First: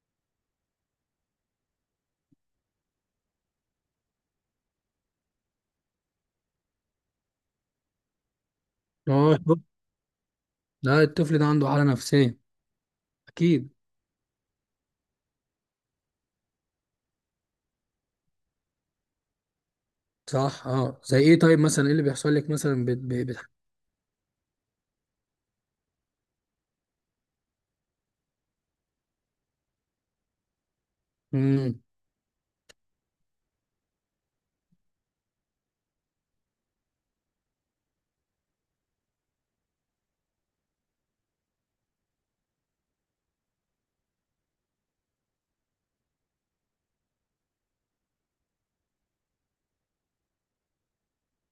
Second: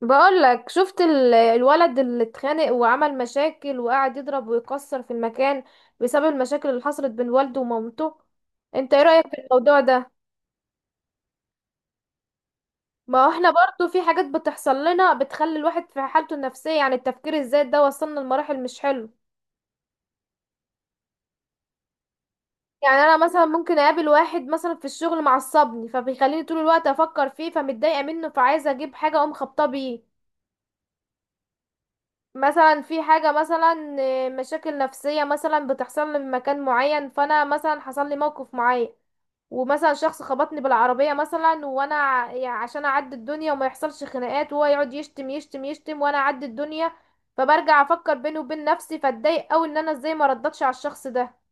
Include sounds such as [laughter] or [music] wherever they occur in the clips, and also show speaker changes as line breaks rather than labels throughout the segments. بقول لك شفت الولد اللي اتخانق وعمل مشاكل وقعد يضرب ويكسر في المكان بسبب المشاكل اللي حصلت بين والده ومامته. انت ايه رأيك في
اه.
الموضوع ده؟
لا، الطفل ده عنده حالة نفسية.
ما هو احنا
أكيد.
برضو في حاجات بتحصل لنا بتخلي الواحد في حالته النفسية، يعني التفكير الزايد ده وصلنا لمراحل مش حلو.
صح، اه، زي إيه؟ طيب مثلا، إيه اللي بيحصل لك مثلا؟
يعني انا مثلا ممكن اقابل واحد مثلا في الشغل معصبني، فبيخليني طول الوقت افكر فيه، فمتضايقة منه، فعايزة اجيب حاجة اقوم خبطاه بيه.
مم.
مثلا في حاجة مثلا مشاكل نفسية مثلا بتحصل لي من مكان معين، فانا مثلا حصل لي موقف معين. ومثلا شخص خبطني بالعربية مثلا، وانا يعني عشان اعدي الدنيا وما يحصلش خناقات، وهو يقعد يشتم يشتم يشتم وانا اعدي الدنيا. فبرجع افكر بيني وبين نفسي، فاتضايق اوي ان انا ازاي ما ردتش على الشخص ده.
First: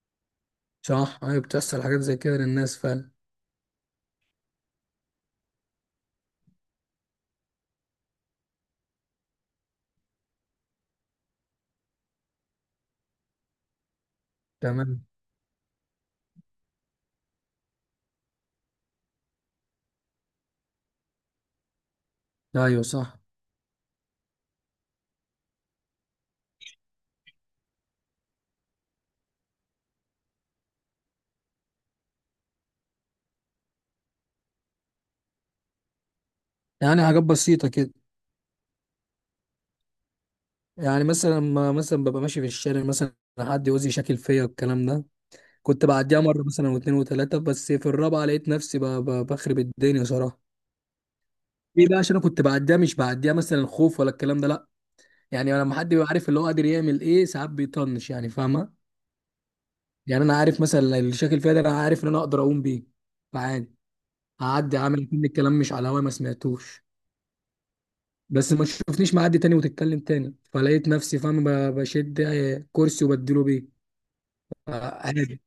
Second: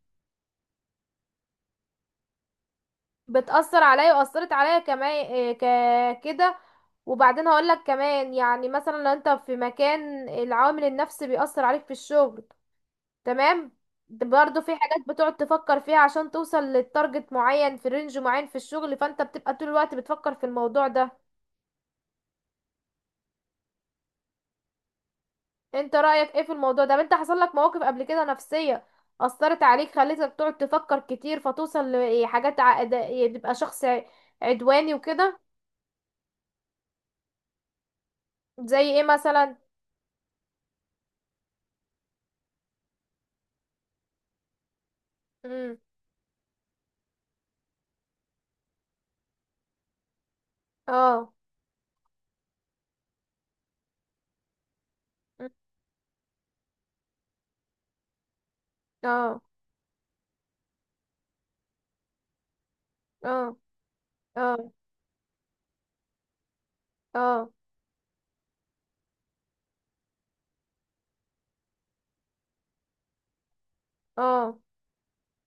صح، أيوة، بتحصل حاجات زي كده للناس فعلا.
بتأثر عليا واثرت عليا كمان، كده. وبعدين هقولك كمان، يعني مثلا لو انت في مكان العامل النفسي بيأثر عليك في الشغل، تمام. برضه في
تمام.
حاجات بتقعد تفكر فيها عشان توصل للتارجت معين في رينج معين في الشغل، فانت بتبقى طول الوقت بتفكر في الموضوع ده.
أيوة صح.
انت رأيك ايه في الموضوع ده؟ طب انت حصل لك مواقف قبل كده نفسية أثرت عليك، خليتك تقعد تفكر كتير فتوصل لحاجات تبقى شخص عدواني وكده.
يعني حاجات بسيطة كده.
زي ايه مثلا؟
يعني مثلا، ما مثلا ببقى ماشي في الشارع مثلا حد يوزي شكل فيا والكلام ده.
امم.
كنت بعديها مرة مثلا، واتنين وتلاتة، بس في الرابعة لقيت نفسي بخرب الدنيا صراحة.
اه.
ليه بقى؟ عشان انا كنت بعديها، مش بعديها مثلا خوف ولا الكلام ده، لا.
مم.
يعني لما حد بيبقى عارف اللي هو قادر يعمل ايه، ساعات بيطنش، يعني فاهمة؟
اه.
يعني انا عارف مثلا الشكل فيها ده، انا عارف ان انا اقدر اقوم بيه،
اه.
فعادي.
اه.
هعدي عامل كل الكلام مش على هواي، ما سمعتوش.
اه.
بس ما تشوفنيش معدي تاني وتتكلم تاني، فلقيت نفسي فاهم بشد كرسي وبديله بيه.
اه.
عادي.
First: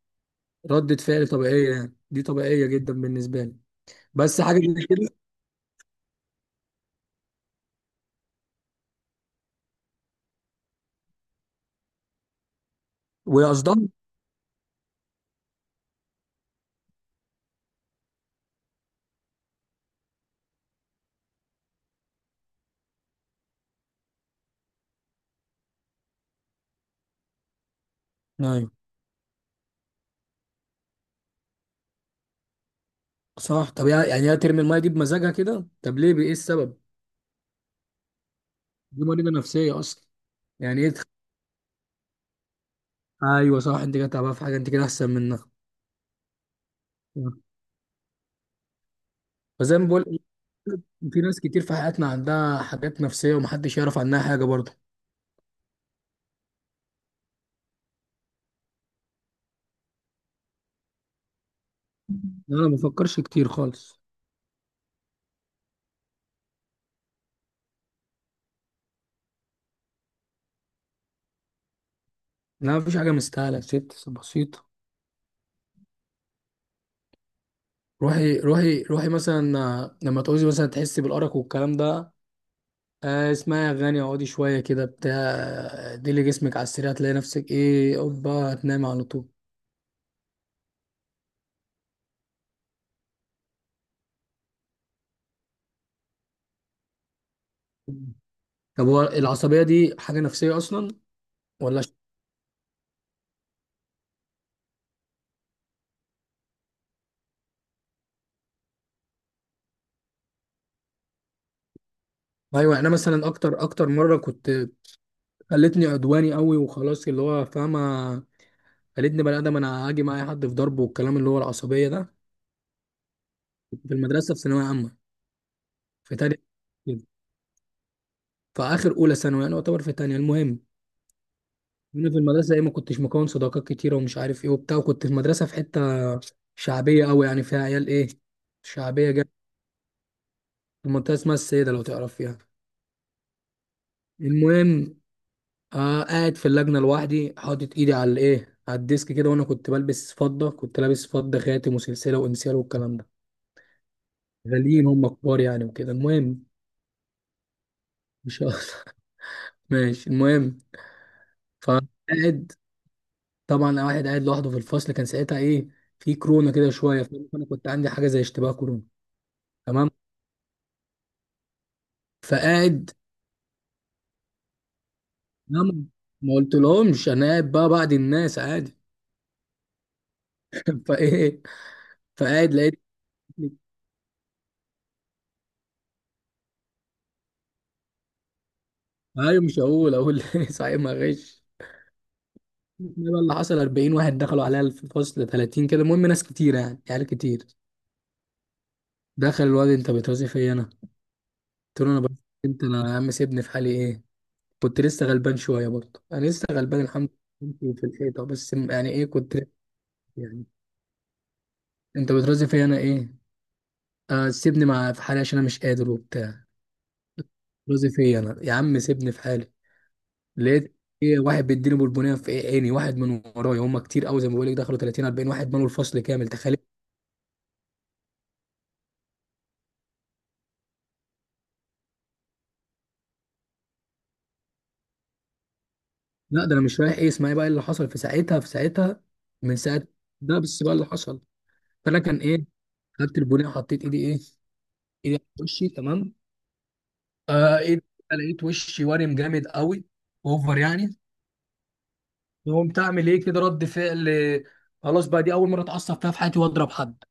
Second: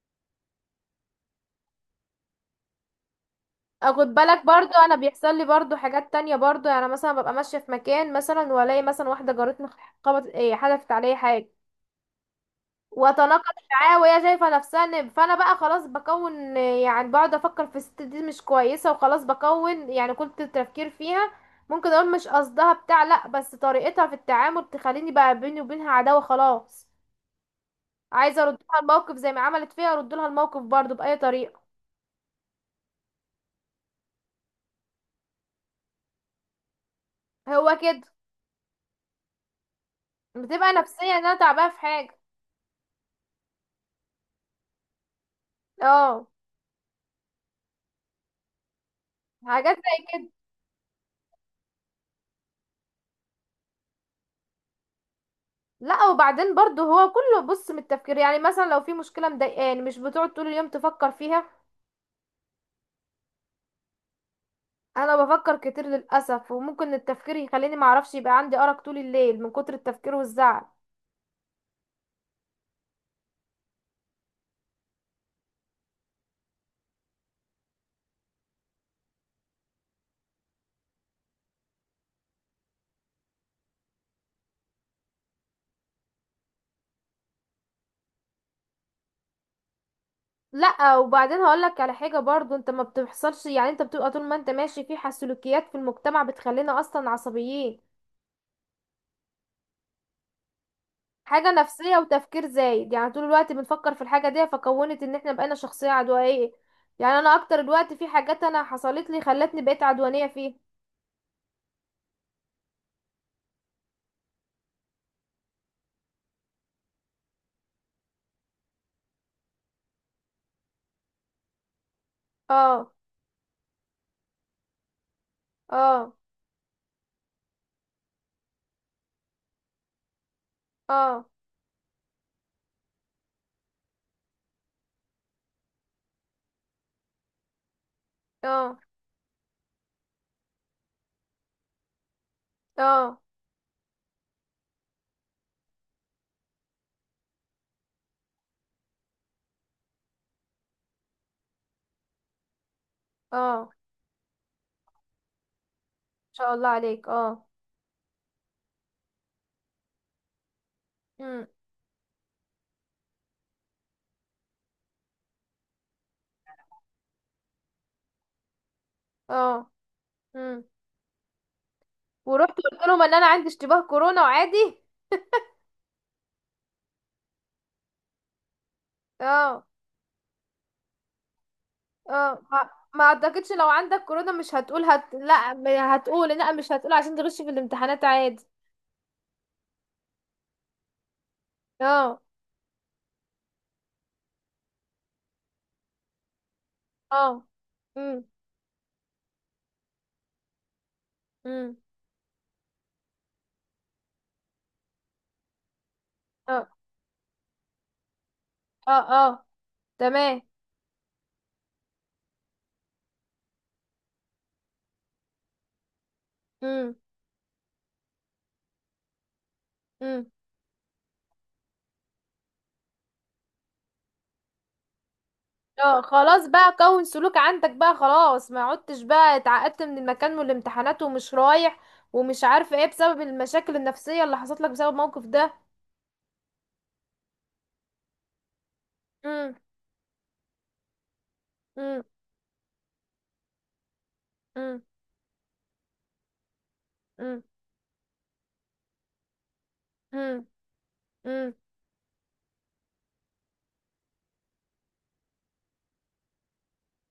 ردة فعل طبيعية، يعني دي طبيعية جدا بالنسبة لي.
اخد
بس
بالك
حاجة
برضو
زي
انا
كده.
بيحصل لي برضو حاجات تانية برضو، يعني مثلا ببقى ماشية في مكان مثلا، والاقي مثلا واحدة جارتني خبط، ايه حدفت عليا حاجة، واتناقض
وقصدها؟
معاها، وهي شايفة نفسها فانا بقى خلاص بكون، يعني بقعد افكر في الست دي مش كويسة، وخلاص بكون يعني كنت التفكير فيها. ممكن اقول مش قصدها بتاع، لا بس طريقتها في التعامل تخليني بقى بيني وبينها عداوة خلاص. عايزة
ايوه
اردلها الموقف زي ما عملت فيها اردلها الموقف برضو بأي طريقة.
صح. طب يعني هي ترمي المية دي بمزاجها كده، طب ليه؟ ايه السبب؟
هو كده.
دي مريضة نفسية اصلا.
بتبقى
يعني ايه
نفسيا ان انا تعبانة في حاجة.
ايوه صح، انت كده تعبانة في حاجة، انت كده احسن منها.
اه.
مم.
حاجات
فزي ما
زي
بقول،
كده.
في ناس كتير في حياتنا عندها حاجات نفسية ومحدش يعرف عنها حاجة برضه.
لا وبعدين برضو هو كله بص من التفكير، يعني مثلا لو في مشكلة مضايقاني مش بتقعد طول اليوم تفكر فيها.
أنا ما بفكرش كتير خالص.
انا بفكر كتير للأسف، وممكن التفكير يخليني معرفش، يبقى عندي أرق طول الليل من كتر التفكير والزعل.
لا، مفيش حاجة مستاهلة، ست بسيطة. روحي روحي روحي مثلا، لما تعوزي مثلا تحسي بالأرق والكلام ده، اسمعي أغاني، اقعدي شوية كده بتاع، ديلي جسمك على السريع، هتلاقي نفسك إيه، أوبا، هتنامي على طول.
لا وبعدين هقولك على حاجة برضو انت ما بتحصلش، يعني انت بتبقى طول ما انت ماشي في سلوكيات في المجتمع بتخلينا اصلا عصبيين.
طب هو العصبية دي حاجة نفسية أصلا؟
حاجة
ولا ش-
نفسية وتفكير زايد، يعني طول الوقت بنفكر في الحاجة دي، فكونت ان احنا بقينا شخصية عدوانية. يعني انا اكتر الوقت في حاجات انا حصلت لي خلتني بقيت عدوانية فيها.
أيوة. أنا مثلا أكتر أكتر مرة كنت، خلتني عدواني قوي وخلاص، اللي هو فاهمة؟ خلتني بني ادم، انا هاجي معايا حد في ضربه والكلام، اللي هو العصبيه ده.
اه.
كنت في المدرسه، في ثانويه عامه،
اه.
في تانية كده، في اخر اولى ثانوي، يعني يعتبر في تانية. المهم،
اه.
انا في المدرسه، ايه، ما كنتش مكون صداقات كتيره ومش عارف ايه وبتاع، وكنت في مدرسه في حته شعبيه قوي، يعني فيها عيال ايه،
اه.
شعبيه جدا. في منطقه اسمها السيده، لو تعرف فيها.
اه.
المهم، آه، قاعد في اللجنه لوحدي، حاطط ايدي على الايه، على الديسك كده، وانا كنت بلبس فضه، كنت لابس فضه، خاتم وسلسله وانسيال والكلام ده،
اه. ان
غاليين، هم كبار يعني، وكده. المهم،
شاء الله عليك. اه.
مش [laughs] ماشي. المهم،
امم.
فقاعد. طبعا أنا واحد قاعد لوحده في الفصل، كان ساعتها ايه، في كورونا كده شويه، فانا كنت عندي حاجه زي اشتباه كورونا.
اه.
تمام.
امم. ورحت قلت
فقاعد،
لهم ان انا عندي اشتباه كورونا وعادي.
نعم، ما قلتلهمش، انا قاعد بقى بعد الناس عادي
اه.
[laughs] فايه،
اه.
فقاعد
ما
لقيت،
ما اعتقدش لو عندك كورونا مش هتقول لا ما هتقول، لا مش هتقول عشان تغش في الامتحانات عادي.
ايوه مش هقول، اقول [laughs] إيه، صحيح ما غش.
اه.
إيه بقى اللي حصل؟ 40 واحد دخلوا عليا في الفصل، 30 كده، المهم ناس كتير يعني، عيال
اه.
كتير.
امم.
دخل الواد، انت بترازي فيا انا؟
امم.
قلت له، انا بس، انت انا؟ يا عم سيبني في حالي، ايه، كنت لسه غلبان شويه برضه، انا لسه
اه.
غلبان الحمد لله في الحيطه، بس يعني
اه.
ايه كنت،
اه. تمام.
يعني انت بترازي فيا انا ايه؟ آه سيبني مع في حالي عشان انا مش قادر وبتاع، بترازي فيا انا، يا عم سيبني في حالي.
امم.
لقيت ايه؟ واحد بيديني بالبنيه في إيه، عيني، واحد من ورايا، هم كتير قوي زي ما بقول لك، دخلوا 30، 40 واحد، مالوا
اه
الفصل كامل،
خلاص
تخيل.
بقى كون سلوك عندك بقى خلاص، ما عدتش بقى اتعقدت من المكان والامتحانات، ومش رايح ومش عارفه ايه بسبب المشاكل النفسيه اللي حصلت لك بسبب الموقف ده.
لا، ده انا مش رايح، ايه، اسمعي بقى اللي حصل في ساعتها، في ساعتها،
امم.
من ساعه، ده بس بقى اللي حصل. فانا
امم.
كان ايه، خدت البنيه، حطيت ايدي ايه،
امم.
ايدي على وشي، تمام.
امم.
آه، ايه ده؟ لقيت وشي وارم جامد قوي،
امم.
اوفر يعني.
امم.
قمت اعمل ايه كده رد فعل، خلاص بقى، دي اول مره اتعصب فيها في حياتي واضرب حد.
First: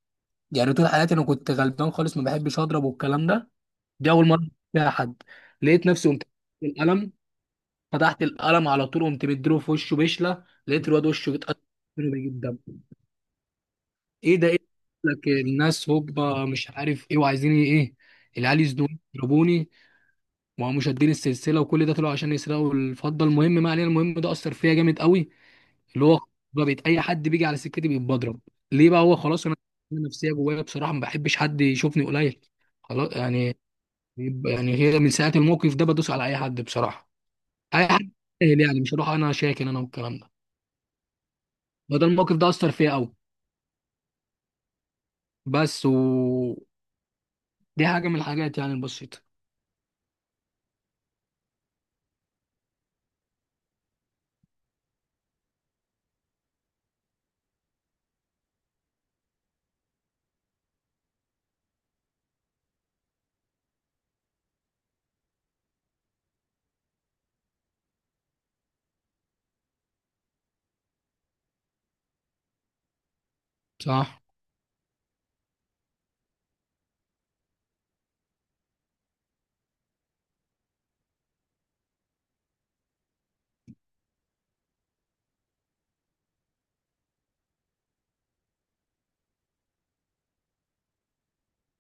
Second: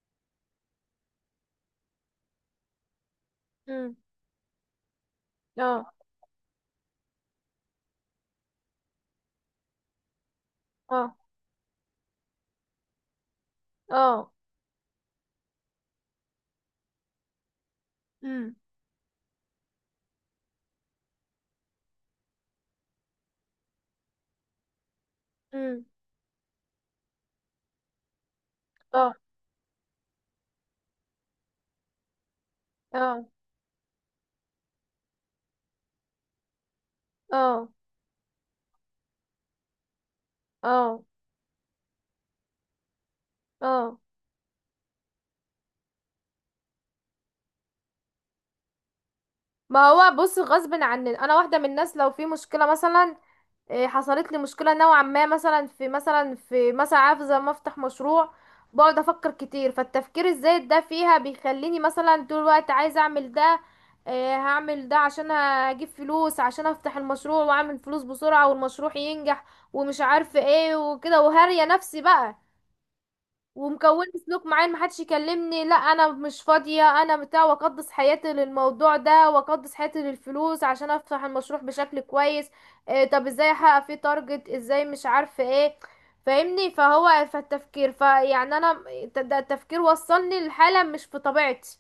يعني طول حياتي انا كنت غلبان خالص، ما بحبش اضرب والكلام ده.
امم.
دي اول مره فيها حد. لقيت
اه.
نفسي قمت، القلم، فتحت القلم على طول، قمت مديله في وشه بشله، لقيت الواد
اه.
وشه اتقطع منه بيجيب دم.
اه.
ايه ده، ايه ده؟ لك الناس هوبا، مش عارف ايه وعايزين ايه،
امم.
العيال يزنوني يضربوني، ما هو مشادين السلسله وكل ده، طلعوا عشان يسرقوا الفضه. المهم ما علينا. المهم ده اثر فيا جامد قوي،
امم.
اللي هو، بقى بقيت اي حد بيجي على سكتي بيبقى بضرب. ليه بقى؟
اه.
هو خلاص انا، أنا نفسيه جوايا بصراحه ما بحبش حد يشوفني قليل، خلاص
اه.
يعني. يعني هي من ساعه الموقف ده بدوس على اي حد بصراحه،
اه.
اي حد، سهل يعني، مش هروح انا شاكن انا والكلام ده.
اه.
فده الموقف ده اثر فيا قوي.
اه.
بس، و دي حاجه من الحاجات يعني البسيطه.
ما هو بص غصب عني انا واحده من الناس لو في مشكله مثلا، حصلت لي مشكلة نوعا ما مثلا في مثلا عارفة زي ما افتح مشروع، بقعد افكر كتير، فالتفكير الزايد ده فيها بيخليني مثلا طول الوقت عايزة اعمل ده. هعمل ده عشان اجيب فلوس عشان افتح المشروع واعمل فلوس بسرعة والمشروع ينجح، ومش عارفة ايه وكده وهرية نفسي بقى. ومكون
صح،
سلوك معين، محدش يكلمني، لا انا مش فاضية انا بتاع، واقدس حياتي للموضوع ده واقدس حياتي للفلوس عشان افتح المشروع بشكل كويس. طب ازاي احقق فيه تارجت ازاي مش عارفة ايه. فاهمني، فهو فالتفكير فيعني انا، ده التفكير وصلني لحالة مش في طبيعتي.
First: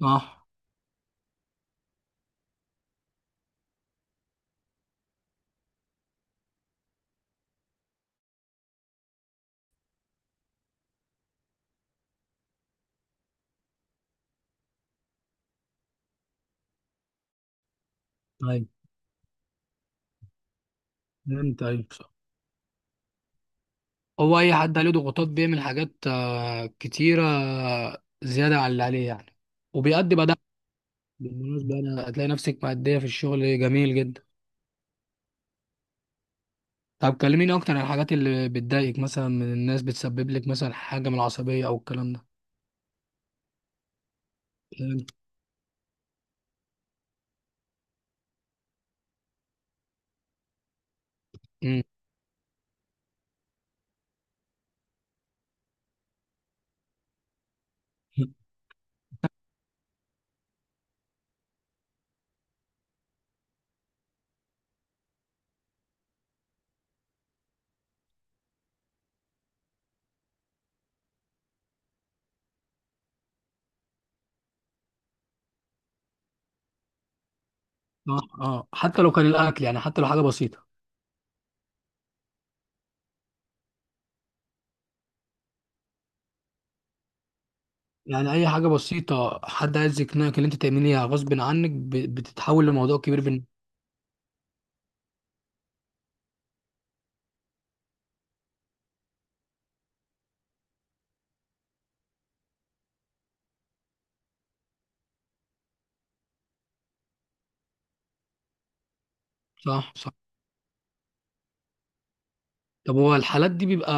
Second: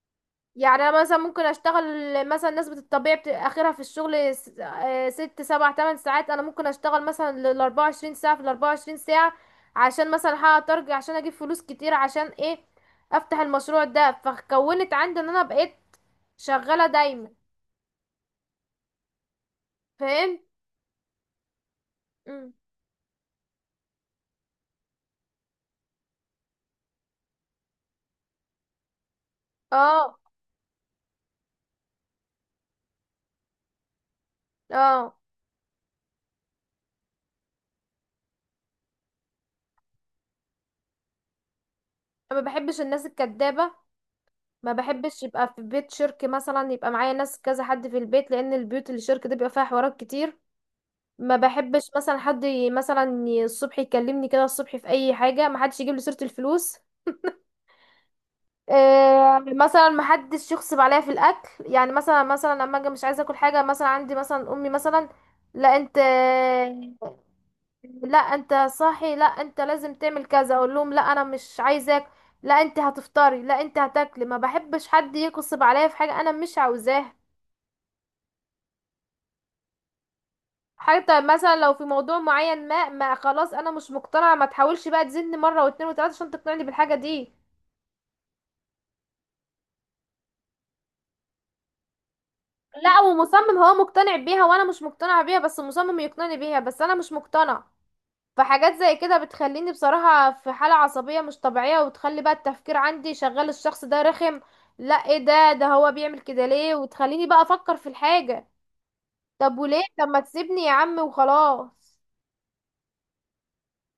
صح.
يعني انا مثلا ممكن اشتغل مثلا نسبة الطبيعي اخرها في الشغل 6 7 8 ساعات، انا ممكن اشتغل مثلا لل 24 ساعة في ال 24 ساعة، عشان مثلا احقق تارجت، عشان اجيب فلوس كتير، عشان ايه، افتح المشروع ده. فكونت عندي ان انا بقيت شغالة دايما.
طيب،
فاهم.
انت طيب؟
مم.
هو اي حد عليه ضغوطات بيعمل حاجات كتيره، زياده عن اللي عليه يعني، وبيأدي
اه.
بقى ده. بالمناسبه انا هتلاقي نفسك مأديه في الشغل جميل جدا.
اه.
طب كلميني اكتر عن الحاجات اللي بتضايقك مثلا من الناس، بتسبب لك مثلا حاجه من العصبيه او الكلام ده.
ما بحبش الناس الكدابة. ما بحبش يبقى في بيت شركة مثلا يبقى معايا ناس كذا حد في البيت، لان البيوت اللي شركة دي بيبقى فيها حوارات كتير. ما
امم
بحبش
[laughs]
مثلا حد الصبح يكلمني كده الصبح في اي حاجه، ما حدش يجيب لي سيره الفلوس. مثلا ما حدش يغصب عليا في الاكل، يعني مثلا لما اجي مش عايزه اكل حاجه، مثلا عندي مثلا امي مثلا، لا انت [sniffs] لا انت صاحي، لا انت لازم تعمل كذا، اقول لهم لا انا مش عايزاك، لا انت هتفطري، لا انت هتاكلي. ما بحبش حد يغصب عليا في حاجه انا مش عاوزاها.
اه، اه، حتى لو كان الاكل، يعني حتى لو حاجه بسيطه.
حتى مثلا لو في موضوع معين، ما خلاص انا مش مقتنعه، ما تحاولش بقى تزني مره واتنين وتلاته عشان تقنعني بالحاجه دي.
يعني اي حاجه بسيطه حد عايز يقنعك ان انت تعمليها غصب عنك بتتحول لموضوع
لا
كبير بالنسبه.
ومصمم، هو مقتنع بيها وانا مش مقتنعه بيها بس مصمم يقنعني بيها بس انا مش مقتنع. فحاجات زي كده بتخليني بصراحه في حاله عصبيه مش طبيعيه، وتخلي بقى التفكير عندي شغال، الشخص ده رخم. لا ايه ده، هو بيعمل كده ليه، وتخليني بقى افكر في الحاجه. طب وليه،
صح،
طب
صح.
ما تسيبني يا عم وخلاص.
طب هو الحالات دي بيبقى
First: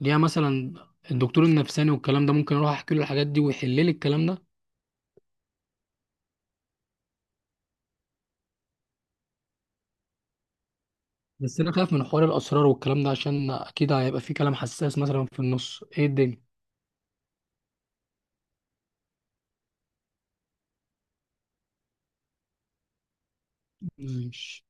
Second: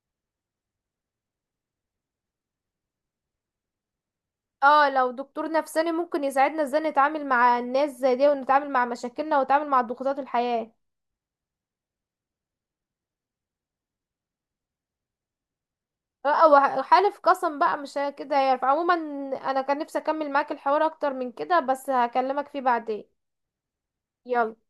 ليها مثلا الدكتور النفساني والكلام ده، ممكن اروح احكي له الحاجات دي ويحل لي الكلام ده؟
اه لو دكتور نفساني ممكن يساعدنا ازاي نتعامل مع الناس زي دي، ونتعامل مع مشاكلنا، ونتعامل مع ضغوطات الحياة.
بس انا خايف من حوار الاسرار والكلام ده عشان اكيد هيبقى في كلام حساس مثلا في النص، ايه الدنيا.
لا وحالف قسم بقى مش كده هيعرف عموما. انا كان نفسي اكمل معاك الحوار اكتر من كده، بس هكلمك فيه بعدين. يلا.
ماشي.